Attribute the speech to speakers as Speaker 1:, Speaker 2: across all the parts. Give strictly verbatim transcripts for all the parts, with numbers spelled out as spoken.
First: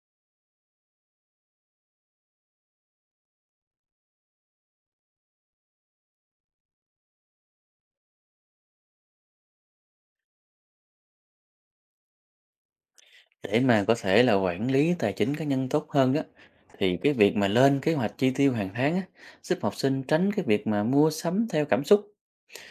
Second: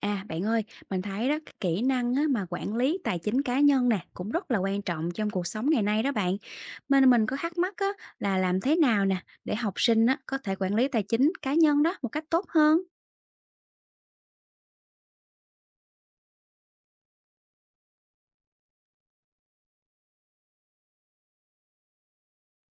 Speaker 1: À, bạn ơi, mình thấy đó, kỹ năng á, mà quản lý tài chính cá nhân nè cũng rất là quan trọng trong cuộc sống ngày nay đó bạn. Mình mình có thắc mắc á, là làm thế nào nè để học sinh á, có thể quản lý tài chính cá nhân đó một cách tốt hơn?
Speaker 2: Để mà có thể là quản lý tài chính cá nhân tốt hơn đó thì cái việc mà lên kế hoạch chi tiêu hàng tháng á, giúp học sinh tránh cái việc mà mua sắm theo cảm xúc,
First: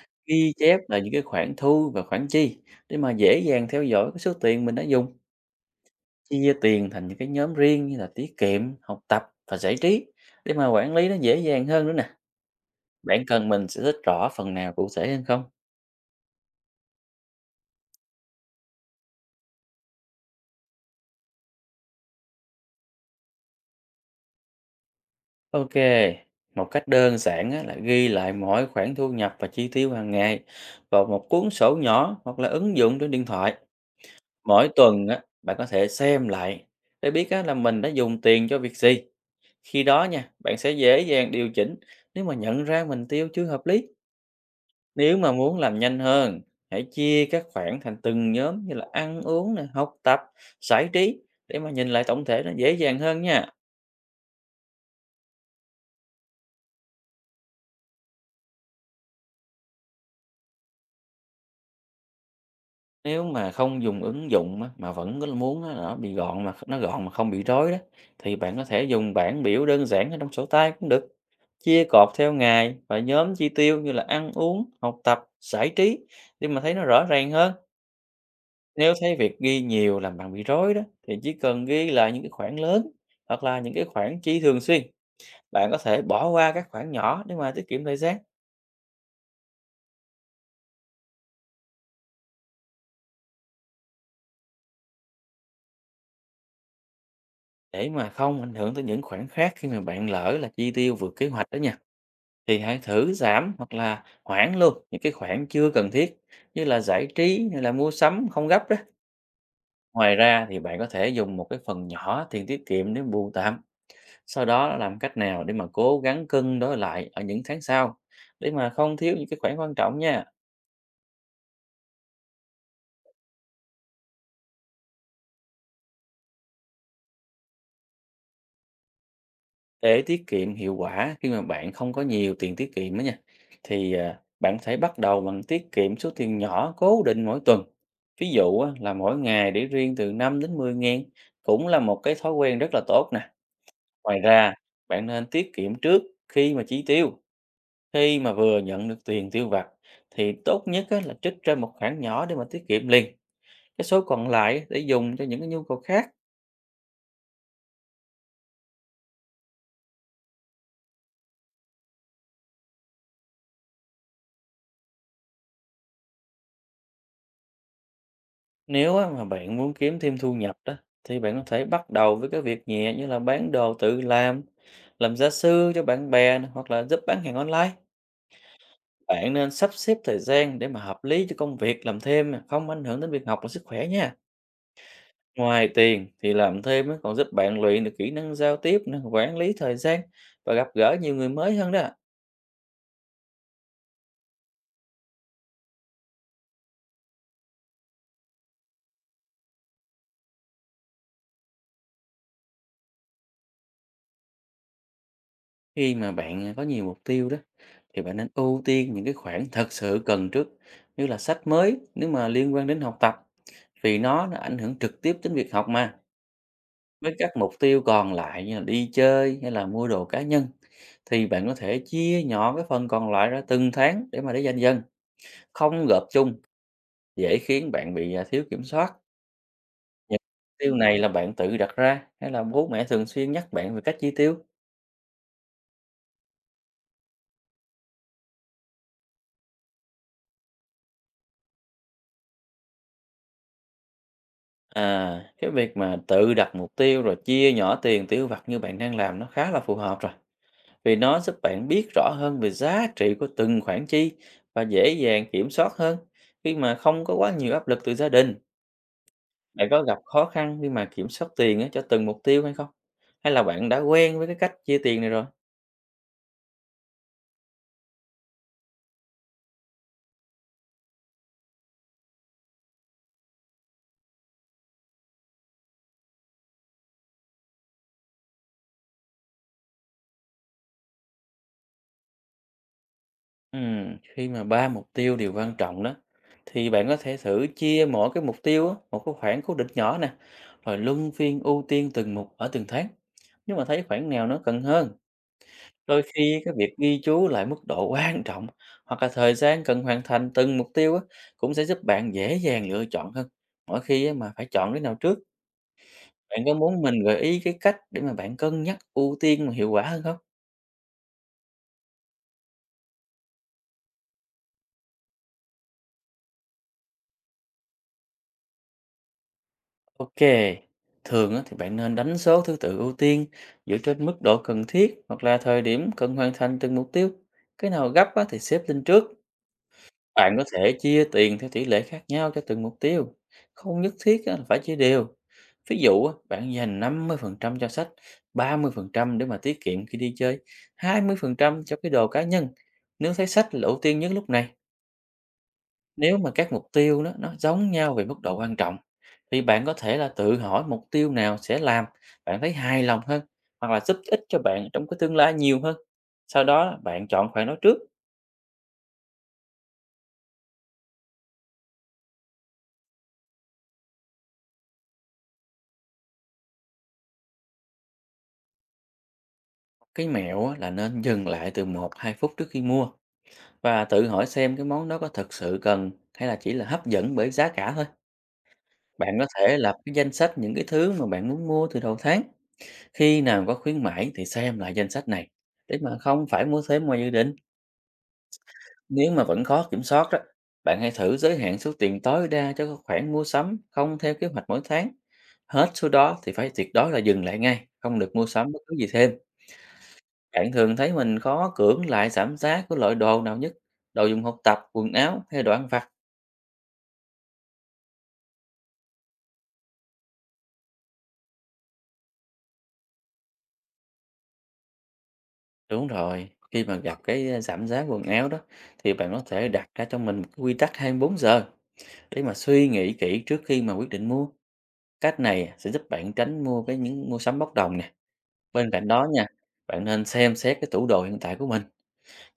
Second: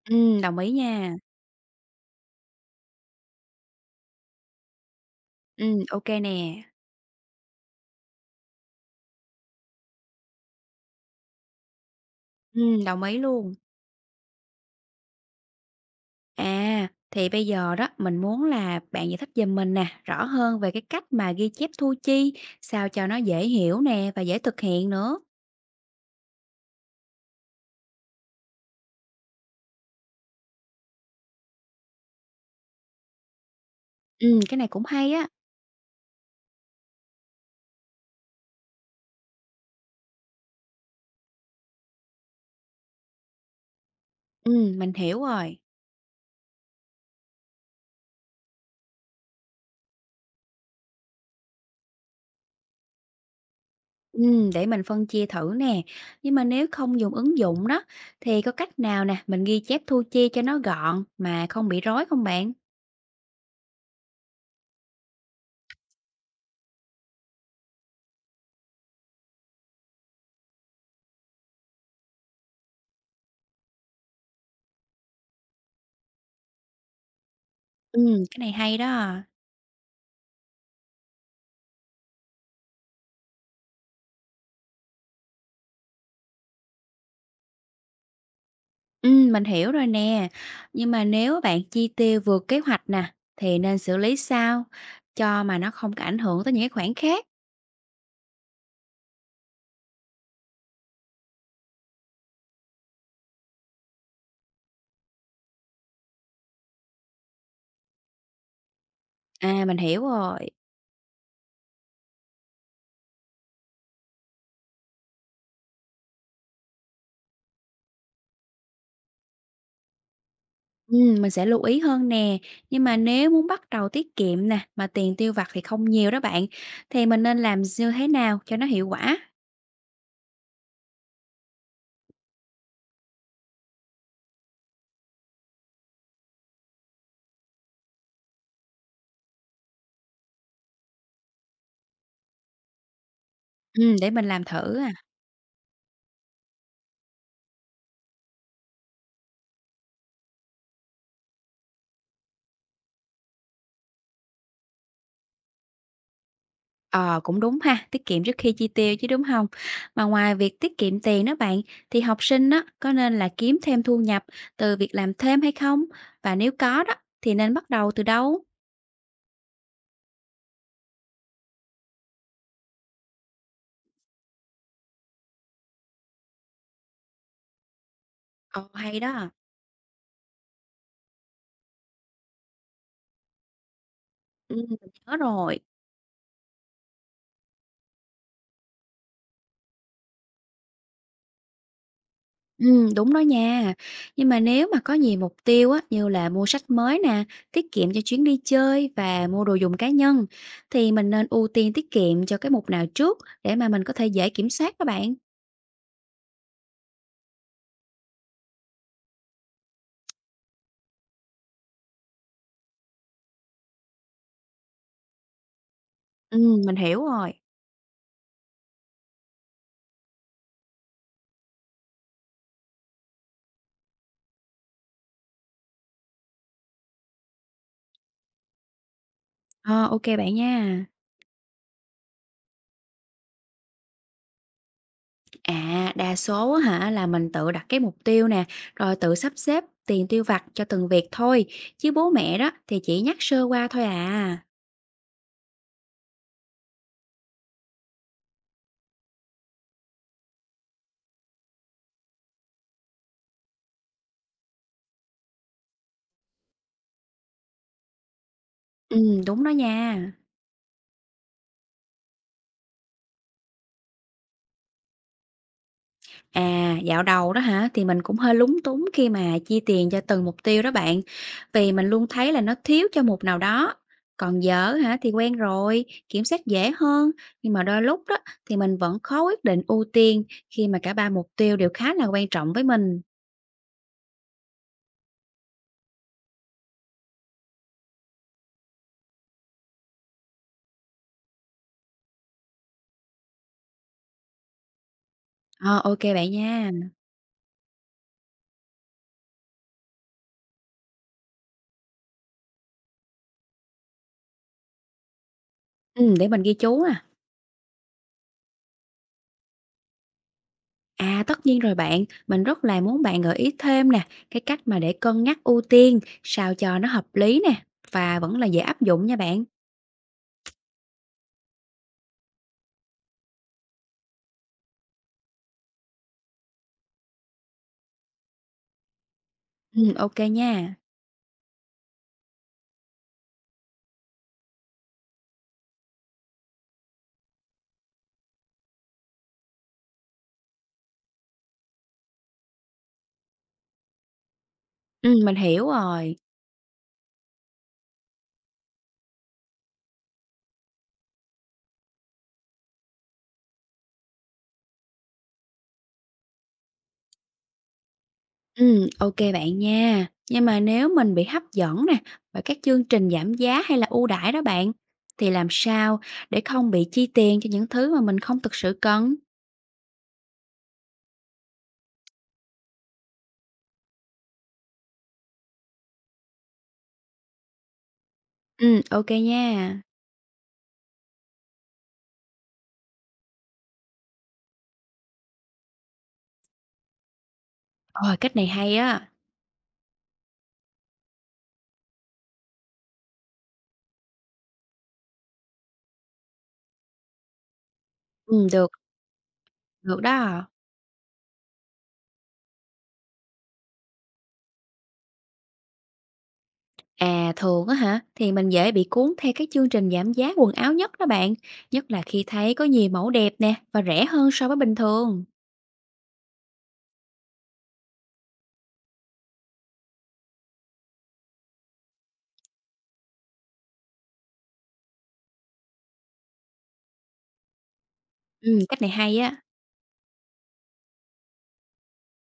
Speaker 1: Ừ,
Speaker 2: ghi
Speaker 1: đồng ý
Speaker 2: chép là những
Speaker 1: nha.
Speaker 2: cái khoản thu và khoản chi để mà dễ dàng theo dõi cái số tiền mình đã dùng,
Speaker 1: Ừ, ok
Speaker 2: chia
Speaker 1: nè.
Speaker 2: tiền thành những cái nhóm riêng như là tiết kiệm, học tập và giải trí để mà quản lý nó dễ dàng hơn nữa nè.
Speaker 1: Ừ, đồng ý
Speaker 2: Bạn cần
Speaker 1: luôn.
Speaker 2: mình sẽ thích rõ phần nào cụ thể hơn không?
Speaker 1: À, thì bây giờ đó mình muốn là bạn giải thích giùm mình nè rõ hơn về cái cách mà ghi chép thu chi sao cho nó dễ hiểu nè và dễ thực hiện nữa.
Speaker 2: Ok, một cách đơn giản á, là ghi lại mỗi khoản thu nhập và chi tiêu hàng ngày vào một cuốn sổ nhỏ hoặc là ứng dụng trên điện thoại.
Speaker 1: Ừ, cái này
Speaker 2: Mỗi
Speaker 1: cũng
Speaker 2: tuần
Speaker 1: hay
Speaker 2: á,
Speaker 1: á.
Speaker 2: bạn có thể xem lại để biết á, là mình đã dùng tiền cho việc gì. Khi đó nha, bạn sẽ dễ dàng điều chỉnh nếu mà nhận ra mình tiêu chưa hợp lý.
Speaker 1: Ừ, mình
Speaker 2: Nếu
Speaker 1: hiểu
Speaker 2: mà muốn
Speaker 1: rồi.
Speaker 2: làm nhanh hơn, hãy chia các khoản thành từng nhóm như là ăn uống, nè, học tập, giải trí để mà nhìn lại tổng thể nó dễ dàng hơn nha.
Speaker 1: Ừm, để mình phân chia thử nè. Nhưng mà nếu không dùng ứng dụng đó, thì có cách nào nè, mình ghi chép thu chi cho nó gọn mà không bị rối không bạn?
Speaker 2: Nếu mà không dùng ứng dụng á, mà vẫn có muốn á, nó bị gọn mà nó gọn mà không bị rối đó thì bạn có thể dùng bảng biểu đơn giản ở trong sổ tay cũng được. Chia cột theo ngày và nhóm chi tiêu như là ăn uống, học tập, giải trí để mà thấy nó rõ ràng hơn.
Speaker 1: Ừ, cái này hay
Speaker 2: Nếu thấy
Speaker 1: đó.
Speaker 2: việc ghi nhiều làm bạn bị rối đó thì chỉ cần ghi lại những cái khoản lớn hoặc là những cái khoản chi thường xuyên. Bạn có thể bỏ qua các khoản nhỏ để mà tiết kiệm thời gian,
Speaker 1: Ừm, mình hiểu rồi nè. Nhưng mà nếu bạn chi tiêu vượt kế hoạch nè, thì nên xử lý sao cho mà nó không có ảnh hưởng tới những cái khoản khác?
Speaker 2: để mà không ảnh hưởng tới những khoản khác khi mà bạn lỡ là chi tiêu vượt kế hoạch đó nha. Thì hãy thử giảm hoặc là hoãn luôn những cái khoản chưa cần thiết như là giải trí hay là mua sắm không gấp đó.
Speaker 1: À, mình hiểu
Speaker 2: Ngoài
Speaker 1: rồi.
Speaker 2: ra thì bạn có thể dùng một cái phần nhỏ tiền tiết kiệm để bù tạm, sau đó làm cách nào để mà cố gắng cân đối lại ở những tháng sau, để mà không thiếu những cái khoản quan trọng nha.
Speaker 1: Ừm, mình sẽ lưu ý hơn nè. Nhưng mà nếu muốn bắt đầu tiết kiệm nè, mà tiền tiêu vặt thì không nhiều đó bạn, thì mình nên làm như thế nào cho nó hiệu quả?
Speaker 2: Để tiết kiệm hiệu quả khi mà bạn không có nhiều tiền tiết kiệm đó nha, thì, à, bạn có thể bắt đầu bằng tiết kiệm số tiền nhỏ cố định mỗi tuần. Ví dụ á, là mỗi ngày để riêng từ năm đến mười ngàn cũng là một cái thói quen rất là tốt nè.
Speaker 1: Ừm, để
Speaker 2: Ngoài
Speaker 1: mình làm
Speaker 2: ra,
Speaker 1: thử à.
Speaker 2: bạn nên tiết kiệm trước khi mà chi tiêu. Khi mà vừa nhận được tiền tiêu vặt thì tốt nhất á, là trích ra một khoản nhỏ để mà tiết kiệm liền. Cái số còn lại để dùng cho những cái nhu cầu khác.
Speaker 1: Ờ, cũng đúng ha, tiết kiệm trước khi chi tiêu chứ, đúng không? Mà ngoài việc tiết kiệm tiền đó bạn, thì học sinh đó có nên là kiếm thêm thu nhập từ việc làm thêm hay không? Và nếu có đó, thì nên bắt đầu từ đâu?
Speaker 2: Nếu á, mà bạn muốn kiếm thêm thu nhập đó thì bạn có thể bắt đầu với các việc nhẹ như là bán đồ tự làm, làm gia sư cho bạn bè nè, hoặc là giúp bán hàng online.
Speaker 1: Ồ, hay đó,
Speaker 2: Bạn nên sắp xếp thời gian để mà hợp lý cho công việc làm thêm nè, không ảnh hưởng đến việc học và sức khỏe nha.
Speaker 1: ừm, mình nhớ rồi.
Speaker 2: Ngoài tiền thì làm thêm á, còn giúp bạn luyện được kỹ năng giao tiếp, nè, quản lý thời gian và gặp gỡ nhiều người mới hơn đó.
Speaker 1: Ừm, đúng đó nha. Nhưng mà nếu mà có nhiều mục tiêu á, như là mua sách mới nè, tiết kiệm cho chuyến đi chơi và mua đồ dùng cá nhân, thì mình nên ưu tiên tiết kiệm cho cái mục nào trước để mà mình có thể dễ kiểm soát các bạn?
Speaker 2: Khi mà bạn à, có nhiều mục tiêu đó thì bạn nên ưu tiên những cái khoản thật sự cần trước, như là sách mới nếu mà liên quan đến học tập, vì nó, nó ảnh hưởng trực tiếp đến việc học mà.
Speaker 1: Ừm, mình hiểu
Speaker 2: Với các
Speaker 1: rồi.
Speaker 2: mục tiêu còn lại như là đi chơi hay là mua đồ cá nhân thì bạn có thể chia nhỏ cái phần còn lại ra từng tháng để mà để dành dần, không gộp chung dễ khiến bạn bị à, thiếu kiểm soát.
Speaker 1: Ờ, ô
Speaker 2: Những
Speaker 1: bạn
Speaker 2: mục tiêu
Speaker 1: nha.
Speaker 2: này là bạn tự đặt ra hay là bố mẹ thường xuyên nhắc bạn về cách chi tiêu?
Speaker 1: À, đa số á hả là mình tự đặt cái mục tiêu nè, rồi tự sắp xếp tiền tiêu vặt cho từng việc thôi, chứ bố mẹ đó thì chỉ nhắc sơ qua thôi à.
Speaker 2: À, cái việc mà tự đặt mục tiêu rồi chia nhỏ tiền tiêu vặt như bạn đang làm nó khá là phù hợp rồi. Vì nó giúp bạn biết rõ hơn về giá trị của từng khoản chi và dễ dàng kiểm soát hơn khi mà không có quá nhiều áp lực từ gia đình.
Speaker 1: Ừ, đúng đó
Speaker 2: Bạn có
Speaker 1: nha.
Speaker 2: gặp khó khăn khi mà kiểm soát tiền á, cho từng mục tiêu hay không? Hay là bạn đã quen với cái cách chia tiền này rồi?
Speaker 1: À, dạo đầu đó hả thì mình cũng hơi lúng túng khi mà chi tiền cho từng mục tiêu đó bạn, vì mình luôn thấy là nó thiếu cho mục nào đó. Còn giờ hả thì quen rồi, kiểm soát dễ hơn, nhưng mà đôi lúc đó thì mình vẫn khó quyết định ưu tiên khi mà cả ba mục tiêu đều khá là quan trọng với mình.
Speaker 2: Ừm, khi mà ba mục tiêu đều quan trọng đó thì bạn có thể thử chia mỗi cái mục tiêu á, một cái khoản cố định nhỏ nè, rồi luân phiên ưu tiên từng mục ở từng tháng nếu mà thấy khoản nào nó cần hơn.
Speaker 1: Ờ, ok
Speaker 2: Đôi
Speaker 1: bạn
Speaker 2: khi cái
Speaker 1: nha.
Speaker 2: việc ghi chú lại mức độ quan trọng hoặc là thời gian cần hoàn thành từng mục tiêu á, cũng sẽ giúp bạn dễ dàng lựa chọn hơn mỗi khi á, mà phải chọn cái nào trước.
Speaker 1: Ừm, để
Speaker 2: Bạn
Speaker 1: mình
Speaker 2: có
Speaker 1: ghi
Speaker 2: muốn
Speaker 1: chú nè.
Speaker 2: mình gợi ý cái cách để mà bạn cân nhắc ưu tiên mà hiệu quả hơn không?
Speaker 1: À, tất nhiên rồi bạn, mình rất là muốn bạn gợi ý thêm nè, cái cách mà để cân nhắc ưu tiên sao cho nó hợp lý nè và vẫn là dễ áp dụng nha bạn.
Speaker 2: Ok, thường á thì bạn nên đánh số thứ tự ưu tiên dựa trên mức độ cần thiết hoặc là thời điểm cần hoàn thành từng mục tiêu. Cái nào gấp á thì xếp lên trước.
Speaker 1: Ừm, ô
Speaker 2: Bạn có
Speaker 1: nha.
Speaker 2: thể chia tiền theo tỷ lệ khác nhau cho từng mục tiêu. Không nhất thiết á là phải chia đều. Ví dụ á, bạn dành năm mươi phần trăm cho sách, ba mươi phần trăm để mà tiết kiệm khi đi chơi, hai mươi phần trăm cho cái đồ cá nhân. Nếu thấy sách là ưu tiên nhất lúc này,
Speaker 1: Ừm, mình hiểu rồi.
Speaker 2: nếu mà các mục tiêu đó nó giống nhau về mức độ quan trọng thì bạn có thể là tự hỏi mục tiêu nào sẽ làm bạn thấy hài lòng hơn hoặc là giúp ích cho bạn trong cái tương lai nhiều hơn. Sau đó bạn chọn khoản đó trước.
Speaker 1: Ừm, ô bạn nha. Nhưng mà nếu mình bị hấp dẫn nè bởi các chương trình giảm giá hay là ưu đãi đó bạn, thì làm sao để không bị chi tiền cho những thứ mà mình không thực sự cần?
Speaker 2: Cái mẹo á là nên dừng lại từ một hai phút trước khi mua và tự hỏi xem cái món đó có thực sự cần hay là chỉ là hấp dẫn bởi giá cả thôi.
Speaker 1: Ừm, ô
Speaker 2: Bạn có thể lập
Speaker 1: nha.
Speaker 2: cái danh sách những cái thứ mà bạn muốn mua từ đầu tháng. Khi nào có khuyến mãi thì xem lại danh sách này để mà không phải mua thêm ngoài dự định.
Speaker 1: Ờ, cách này hay á.
Speaker 2: Nếu mà vẫn khó kiểm soát đó, bạn hãy thử giới hạn số tiền tối đa cho các khoản mua sắm không theo kế hoạch mỗi tháng. Hết số đó thì phải tuyệt đối là dừng lại ngay, không được mua
Speaker 1: Ừm,
Speaker 2: sắm bất
Speaker 1: được,
Speaker 2: cứ gì thêm.
Speaker 1: được đó.
Speaker 2: Bạn thường thấy mình khó cưỡng lại giảm giá của loại đồ nào nhất, đồ dùng học tập, quần áo hay đồ ăn vặt?
Speaker 1: À, thường á hả, thì mình dễ bị cuốn theo các chương trình giảm giá quần áo nhất đó bạn, nhất là khi thấy có nhiều mẫu đẹp nè và rẻ hơn so với bình thường.
Speaker 2: Đúng rồi, khi mà gặp cái eh, giảm giá quần áo đó thì bạn có thể đặt ra cho mình một cái quy tắc hai mươi bốn giờ để mà suy nghĩ kỹ trước khi mà quyết định mua. Cách này sẽ giúp bạn tránh mua cái những mua sắm bốc đồng nè.
Speaker 1: Ừ,
Speaker 2: Bên
Speaker 1: cách
Speaker 2: cạnh
Speaker 1: này
Speaker 2: đó
Speaker 1: hay
Speaker 2: nha,
Speaker 1: á.
Speaker 2: bạn nên xem xét cái tủ đồ hiện tại của mình,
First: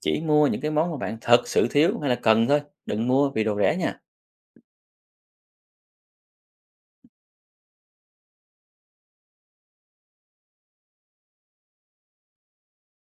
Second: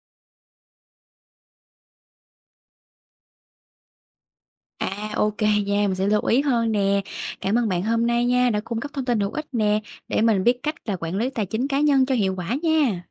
Speaker 2: chỉ mua những cái món mà bạn thật sự thiếu hay là cần thôi, đừng mua vì đồ rẻ nha.
Speaker 1: À, ok nha, mình sẽ lưu ý hơn nè. Cảm ơn bạn hôm nay nha, đã cung cấp thông tin hữu ích nè, để mình biết cách là quản lý tài chính cá nhân cho hiệu quả nha.